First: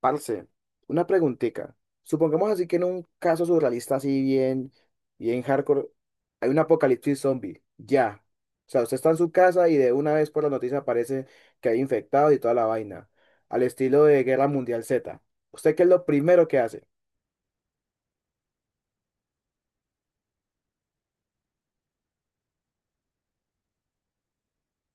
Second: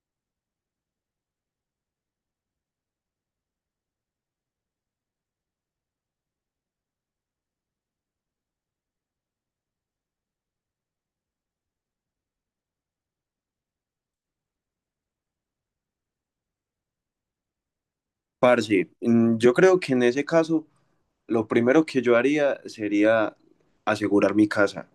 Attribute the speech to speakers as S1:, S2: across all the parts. S1: Parce, una preguntica. Supongamos así que en un caso surrealista así bien, bien hardcore, hay un apocalipsis zombie. Ya. O sea, usted está en su casa y de una vez por la noticia aparece que hay infectados y toda la vaina. Al estilo de Guerra Mundial Z. ¿Usted qué es lo primero que hace?
S2: Parce, yo creo que en ese caso lo primero que yo haría sería asegurar mi casa.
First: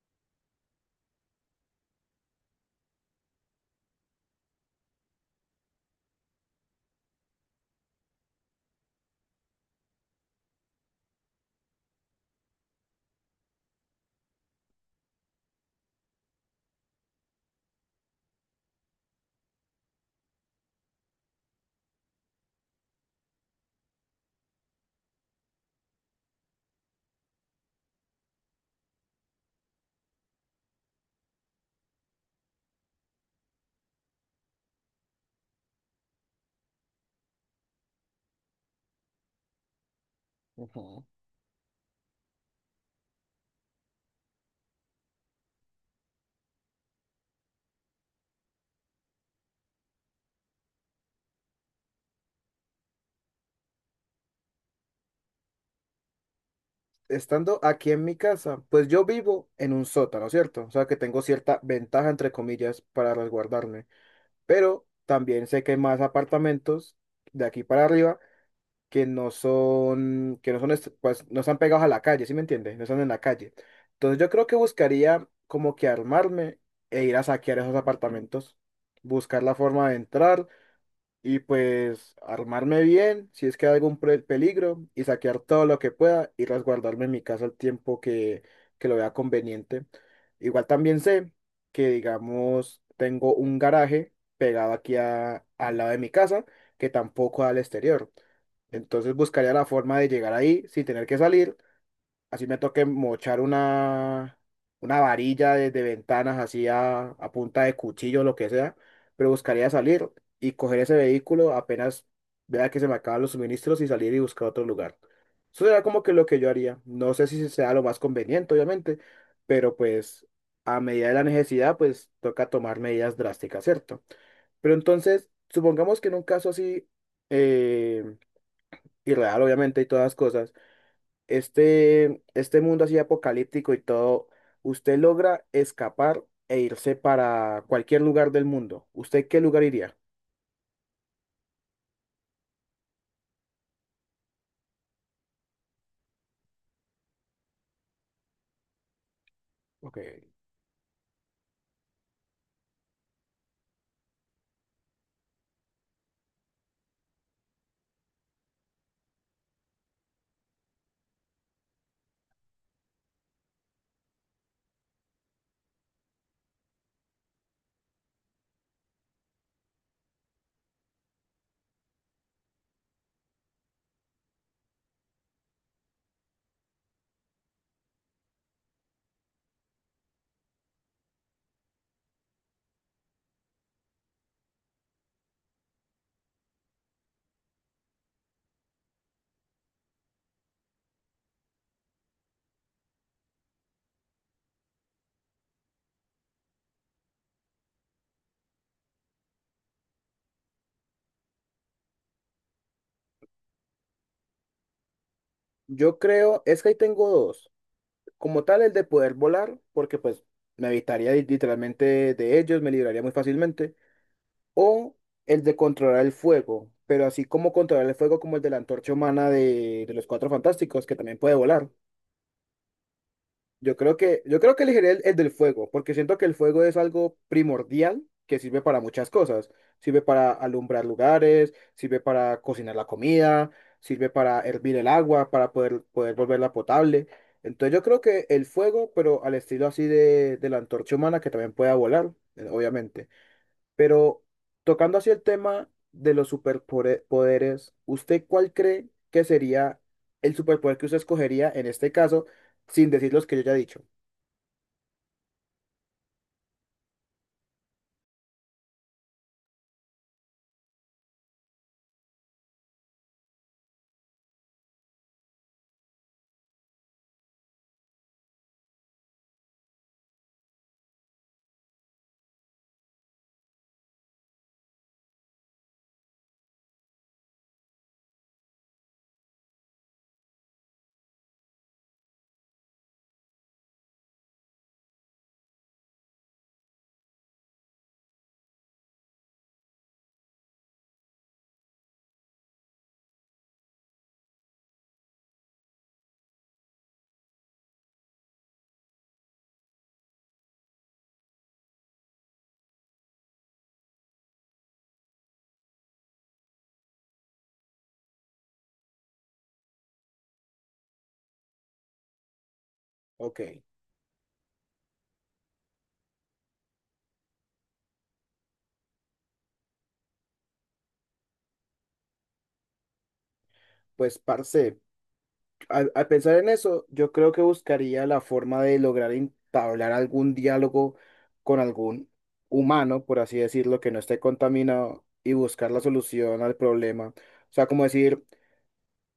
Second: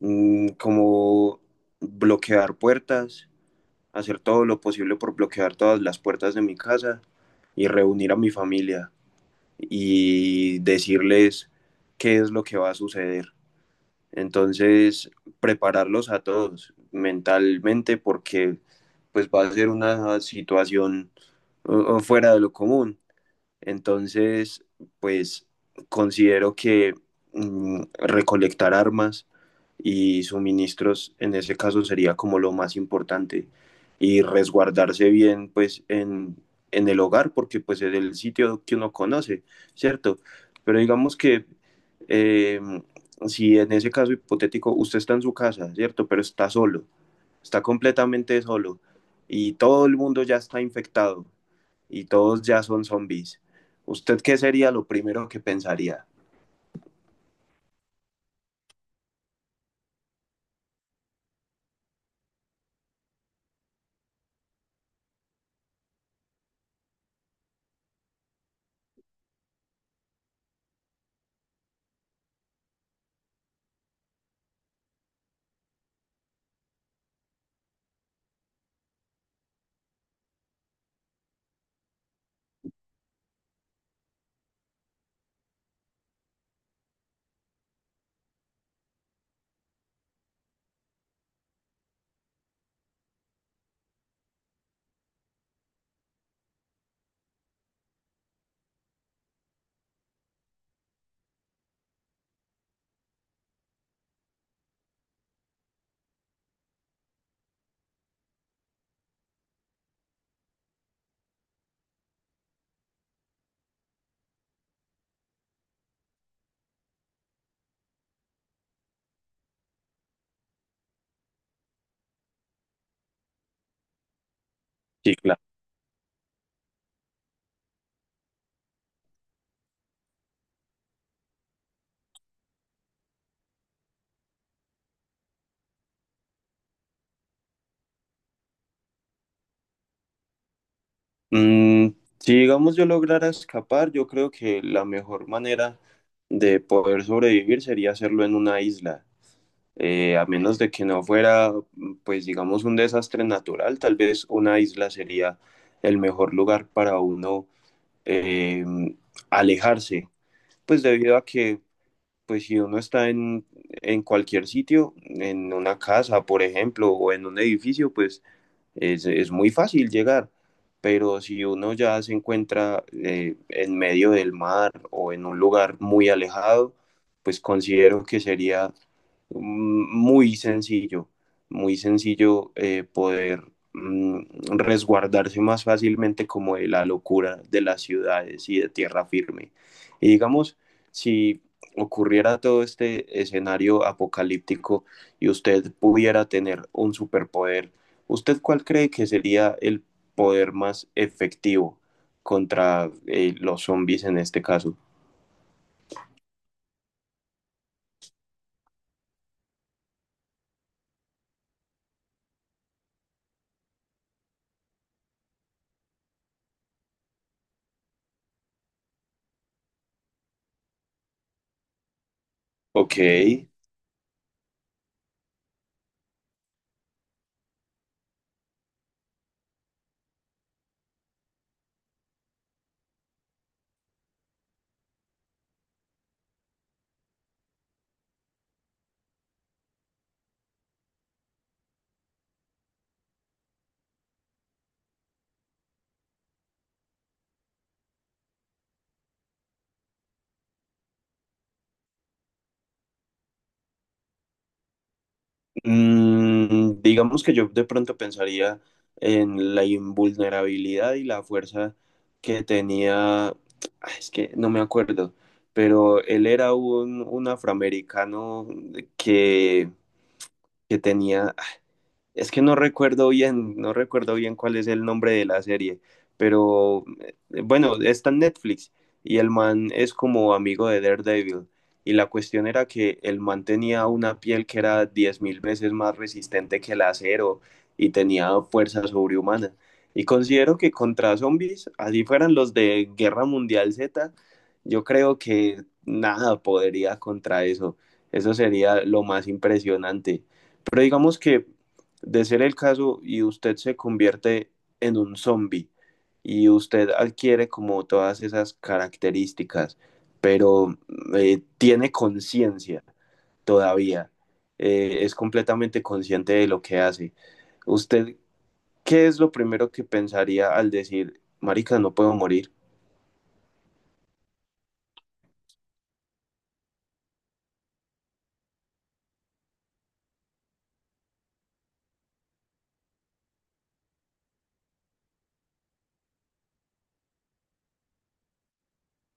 S2: Como bloquear puertas, hacer todo lo posible por bloquear todas las puertas de mi casa y reunir a mi familia y decirles qué es lo que va a suceder. Entonces, prepararlos a todos mentalmente porque pues va a ser una situación fuera de lo común. Entonces, pues considero que recolectar armas y suministros en ese caso sería como lo más importante y resguardarse bien pues en el hogar porque pues es el sitio que uno conoce, ¿cierto? Pero
S1: Ujú.
S2: digamos que eh, si en ese caso hipotético usted está en su casa, ¿cierto? Pero está solo, está completamente solo y todo el mundo ya está infectado y todos ya son zombies. ¿Usted qué sería lo primero que pensaría?
S1: Estando aquí en mi casa, pues yo vivo en un sótano, ¿cierto? O sea que tengo cierta ventaja, entre comillas, para resguardarme. Pero también sé que hay más apartamentos de aquí para arriba que no están pegados a la calle, ¿sí me entiendes? No están en la calle. Entonces yo creo que buscaría como que armarme e ir a saquear esos apartamentos, buscar la forma de entrar y pues armarme bien si es que hay algún peligro y saquear todo lo que pueda y resguardarme en mi casa el tiempo que lo vea conveniente. Igual también sé que, digamos, tengo un garaje pegado aquí al lado de mi casa que tampoco da al exterior. Entonces buscaría la forma de llegar ahí sin tener que salir. Así me toque mochar una varilla de ventanas así a punta de cuchillo, lo que sea. Pero buscaría salir y coger ese vehículo apenas vea que se me acaban los suministros y salir y buscar otro lugar. Eso será como que lo que yo haría. No sé si sea lo más conveniente, obviamente, pero pues a medida de la necesidad, pues toca tomar medidas drásticas, ¿cierto? Pero
S2: Sí,
S1: entonces,
S2: claro.
S1: supongamos que en un caso así, eh, y real, obviamente, y todas las cosas, este mundo así apocalíptico y todo, usted logra escapar e irse para cualquier lugar del mundo. ¿Usted qué lugar iría?
S2: Mm, si digamos yo lograra escapar, yo creo que la mejor manera de poder sobrevivir sería hacerlo en una isla.
S1: Ok.
S2: A menos de que no fuera, pues digamos, un desastre natural, tal vez una isla sería el mejor lugar para uno eh, alejarse, pues debido a que pues si uno en cualquier sitio, en una casa, por ejemplo, o en un edificio, pues es muy fácil llegar. Pero si uno ya se encuentra en medio del mar o en un lugar muy alejado, pues considero que sería mm, muy sencillo, muy sencillo poder mm, resguardarse más fácilmente como de la locura de las ciudades y de tierra firme. Y digamos, si ocurriera todo este escenario apocalíptico y usted pudiera tener un superpoder, ¿usted cuál cree que sería el poder más efectivo contra los zombies en este caso?
S1: Yo creo, es que ahí tengo dos. Como tal, el de poder volar, porque pues me evitaría literalmente de ellos, me libraría muy fácilmente. O el de controlar el fuego, pero así como controlar el fuego como el de la antorcha humana de los Cuatro Fantásticos, que también puede volar.
S2: Ok,
S1: Yo creo que elegiría el del fuego, porque siento que el fuego es algo primordial que sirve para muchas cosas. Sirve para alumbrar lugares, sirve para cocinar la comida, sirve para hervir el agua, para poder volverla potable. Entonces yo creo que el fuego, pero al estilo así de la antorcha humana, que también pueda volar, obviamente. Pero tocando así el tema de los superpoderes, ¿usted cuál cree que sería el superpoder que usted escogería en este caso, sin decir los que yo ya he dicho?
S2: digamos que yo de pronto pensaría en la invulnerabilidad y la fuerza que tenía, ah, es que no me acuerdo, pero él era un afroamericano que, que tenía... ah, es que no recuerdo bien, no recuerdo bien cuál es el nombre de la serie, pero bueno, está en Netflix y el man es como amigo de Daredevil. Y la cuestión era que el man tenía una piel que era 10,000 veces más resistente que el acero y tenía fuerza sobrehumana. Y considero que contra zombies, así fueran los de Guerra Mundial Z, yo creo que nada podría contra eso. Eso sería lo más impresionante. Pero digamos que de ser el caso y usted se convierte en un zombie y usted adquiere como todas esas características, pero tiene conciencia
S1: Ok,
S2: todavía, es completamente consciente de lo que hace. ¿Usted qué es lo primero que pensaría al decir, marica, no puedo morir?
S1: pues parce, al pensar en eso, yo creo que buscaría la forma de lograr entablar algún diálogo con algún humano, por así decirlo, que no esté contaminado y buscar la solución al problema. O sea, como decir,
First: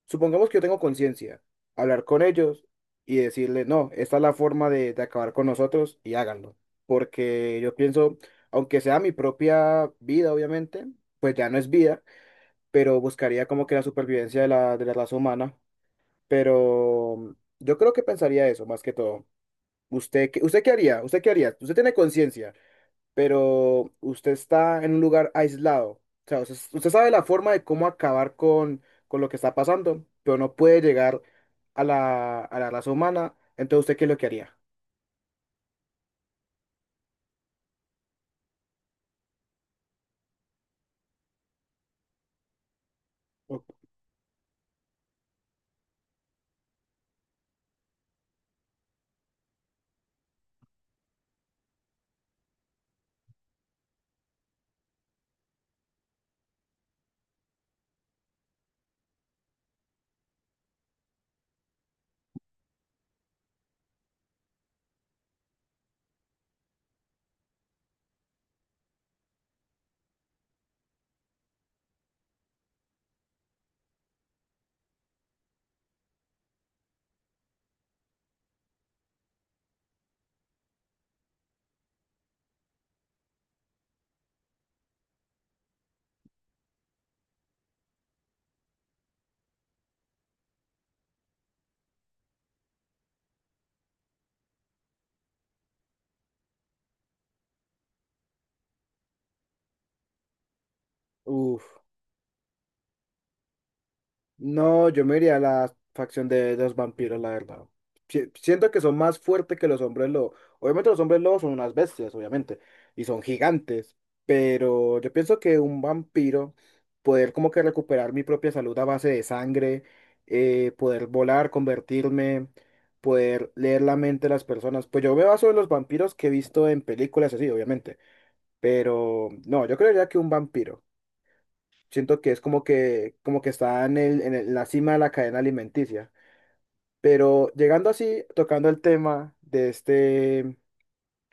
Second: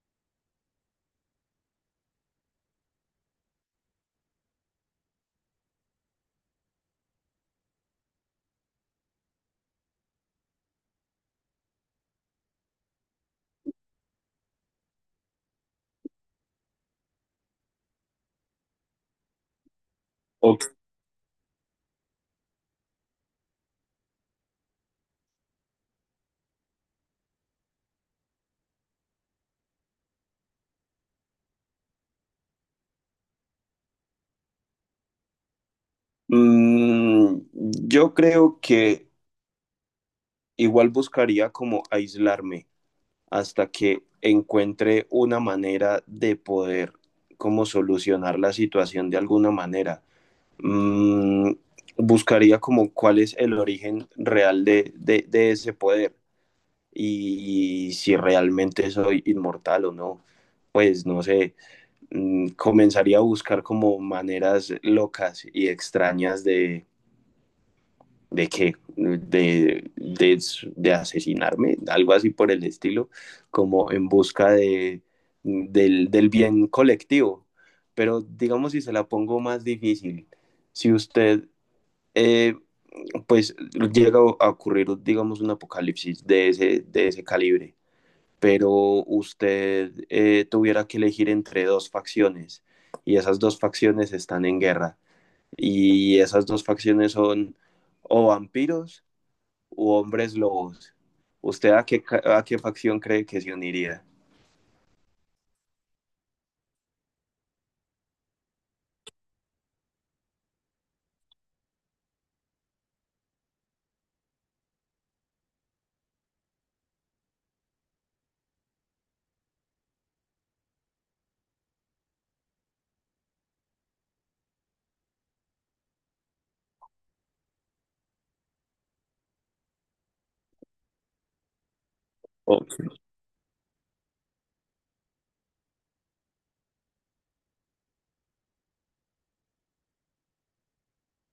S1: supongamos que yo tengo conciencia, hablar con ellos y decirle, no, esta es la forma de acabar con nosotros y háganlo. Porque yo pienso, aunque sea mi propia vida, obviamente, pues ya no es vida, pero buscaría como que la supervivencia de de la raza humana. Pero yo creo que pensaría eso más que todo.
S2: O,
S1: ¿Usted qué haría? ¿Usted qué haría? Usted tiene conciencia, pero usted está en un lugar aislado. O sea, usted sabe la forma de cómo acabar con lo que está pasando, pero no puede llegar a a la raza humana. Entonces, ¿usted qué es lo que haría?
S2: mm, yo creo que igual buscaría como aislarme
S1: O-
S2: hasta que encuentre una manera de poder como solucionar la situación de alguna manera. Mm, Buscaría como cuál es el origen real de ese poder y si realmente soy inmortal o no. Pues no sé, comenzaría a buscar como maneras locas y extrañas de, ¿de qué? De asesinarme, algo así por el estilo, como en busca del bien colectivo. Pero digamos si se la pongo más difícil, si usted eh, pues llega a ocurrir, digamos, un apocalipsis de de ese calibre, pero usted tuviera que elegir entre dos facciones y esas dos facciones están en guerra y esas dos facciones son o vampiros u hombres lobos,
S1: Uf.
S2: ¿usted a qué, a qué facción cree que se uniría?
S1: No, yo me iría a la facción de los vampiros, la verdad. Siento que son más fuertes que los hombres lobo. Obviamente los hombres lobos son unas bestias, obviamente, y son gigantes, pero yo pienso que un vampiro, poder como que recuperar mi propia salud a base de sangre, poder volar, convertirme, poder leer la mente de las personas, pues yo me baso en los vampiros que he visto en películas así, obviamente, pero no, yo creería que un vampiro. Siento que es
S2: Ok.
S1: como que está en en la cima de la cadena alimenticia. Pero llegando así, tocando el tema de este,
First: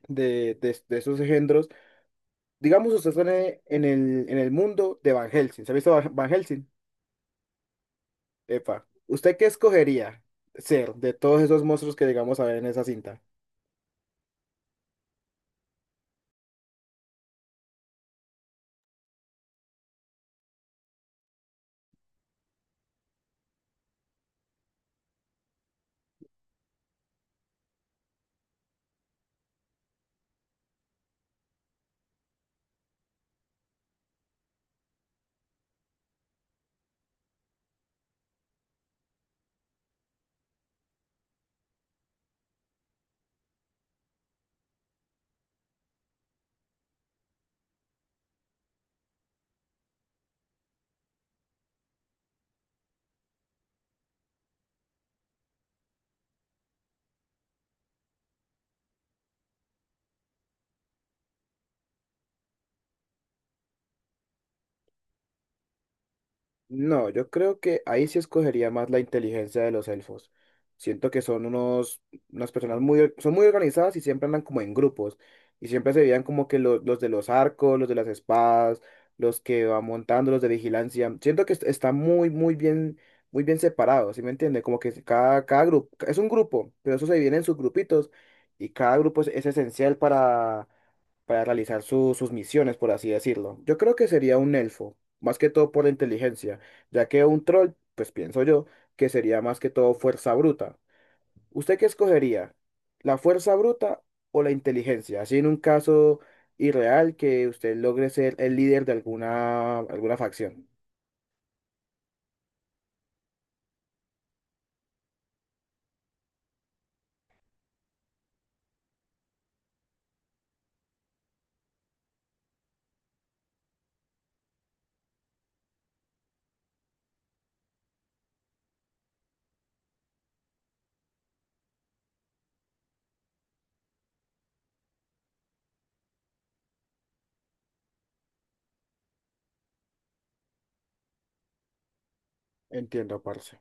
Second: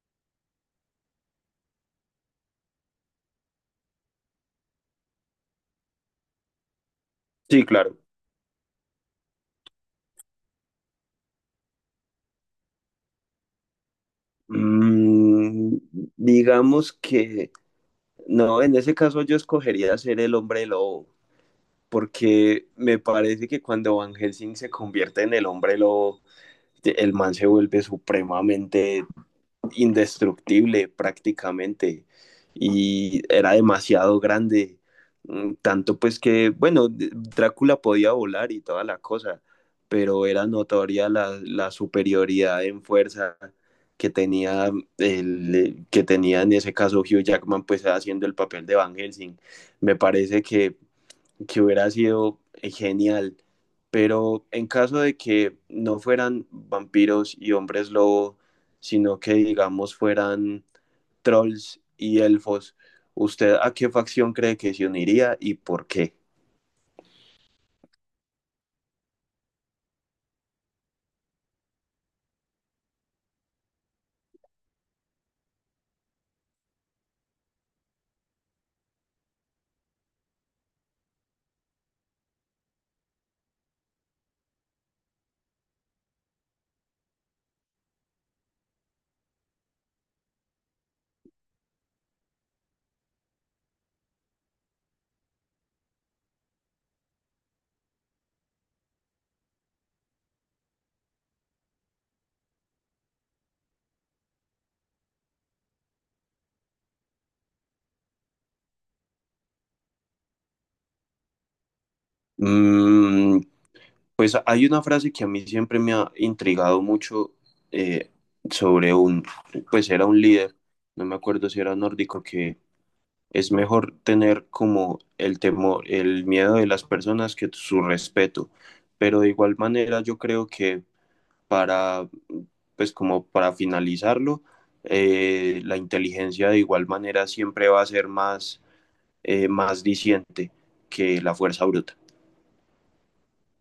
S1: de esos engendros, digamos usted está en en el mundo de Van Helsing. ¿Se ha visto Van Helsing?
S2: Sí, claro.
S1: Epa. ¿Usted qué escogería ser de todos esos monstruos que llegamos a ver en esa cinta?
S2: Mm, digamos que no, en ese caso yo escogería ser el hombre lobo, porque me parece que cuando Van Helsing se convierte en el hombre lobo, el man se vuelve supremamente indestructible prácticamente y era demasiado grande, tanto pues que, bueno, Drácula podía volar y toda la cosa, pero era notoria la superioridad en fuerza que tenía el que tenía en ese caso Hugh Jackman pues haciendo el papel de Van Helsing. Me parece que hubiera sido genial. Pero en caso de que no fueran vampiros y hombres lobo, sino que digamos fueran trolls y elfos, ¿usted a qué facción cree que se uniría y por qué?
S1: No, yo creo que ahí sí escogería más la inteligencia de los elfos. Siento que son unos, unas personas muy, son muy organizadas y siempre andan como en grupos. Y siempre se veían como que los de los arcos, los de las espadas, los que van montando, los de vigilancia. Siento que está muy, muy bien separado, ¿sí me entiende? Como que cada grupo, es un grupo, pero eso se divide en sus grupitos y cada grupo es esencial para realizar sus misiones, por así decirlo. Yo creo que sería un elfo, más que todo por la inteligencia ya que un troll, pues pienso yo, que sería más que todo fuerza bruta. ¿Usted qué escogería? ¿La fuerza bruta o la inteligencia? Así en un caso irreal que usted logre ser el líder de alguna, alguna facción.
S2: Mm, pues hay una frase que a mí siempre me ha intrigado mucho eh, sobre pues era un líder, no me acuerdo si era nórdico, que es mejor tener como el temor, el miedo de las personas que su respeto. Pero de igual manera yo creo que para, pues como para finalizarlo, la inteligencia de igual manera siempre va a ser más, más diciente que la fuerza bruta.
S1: Entiendo, parce.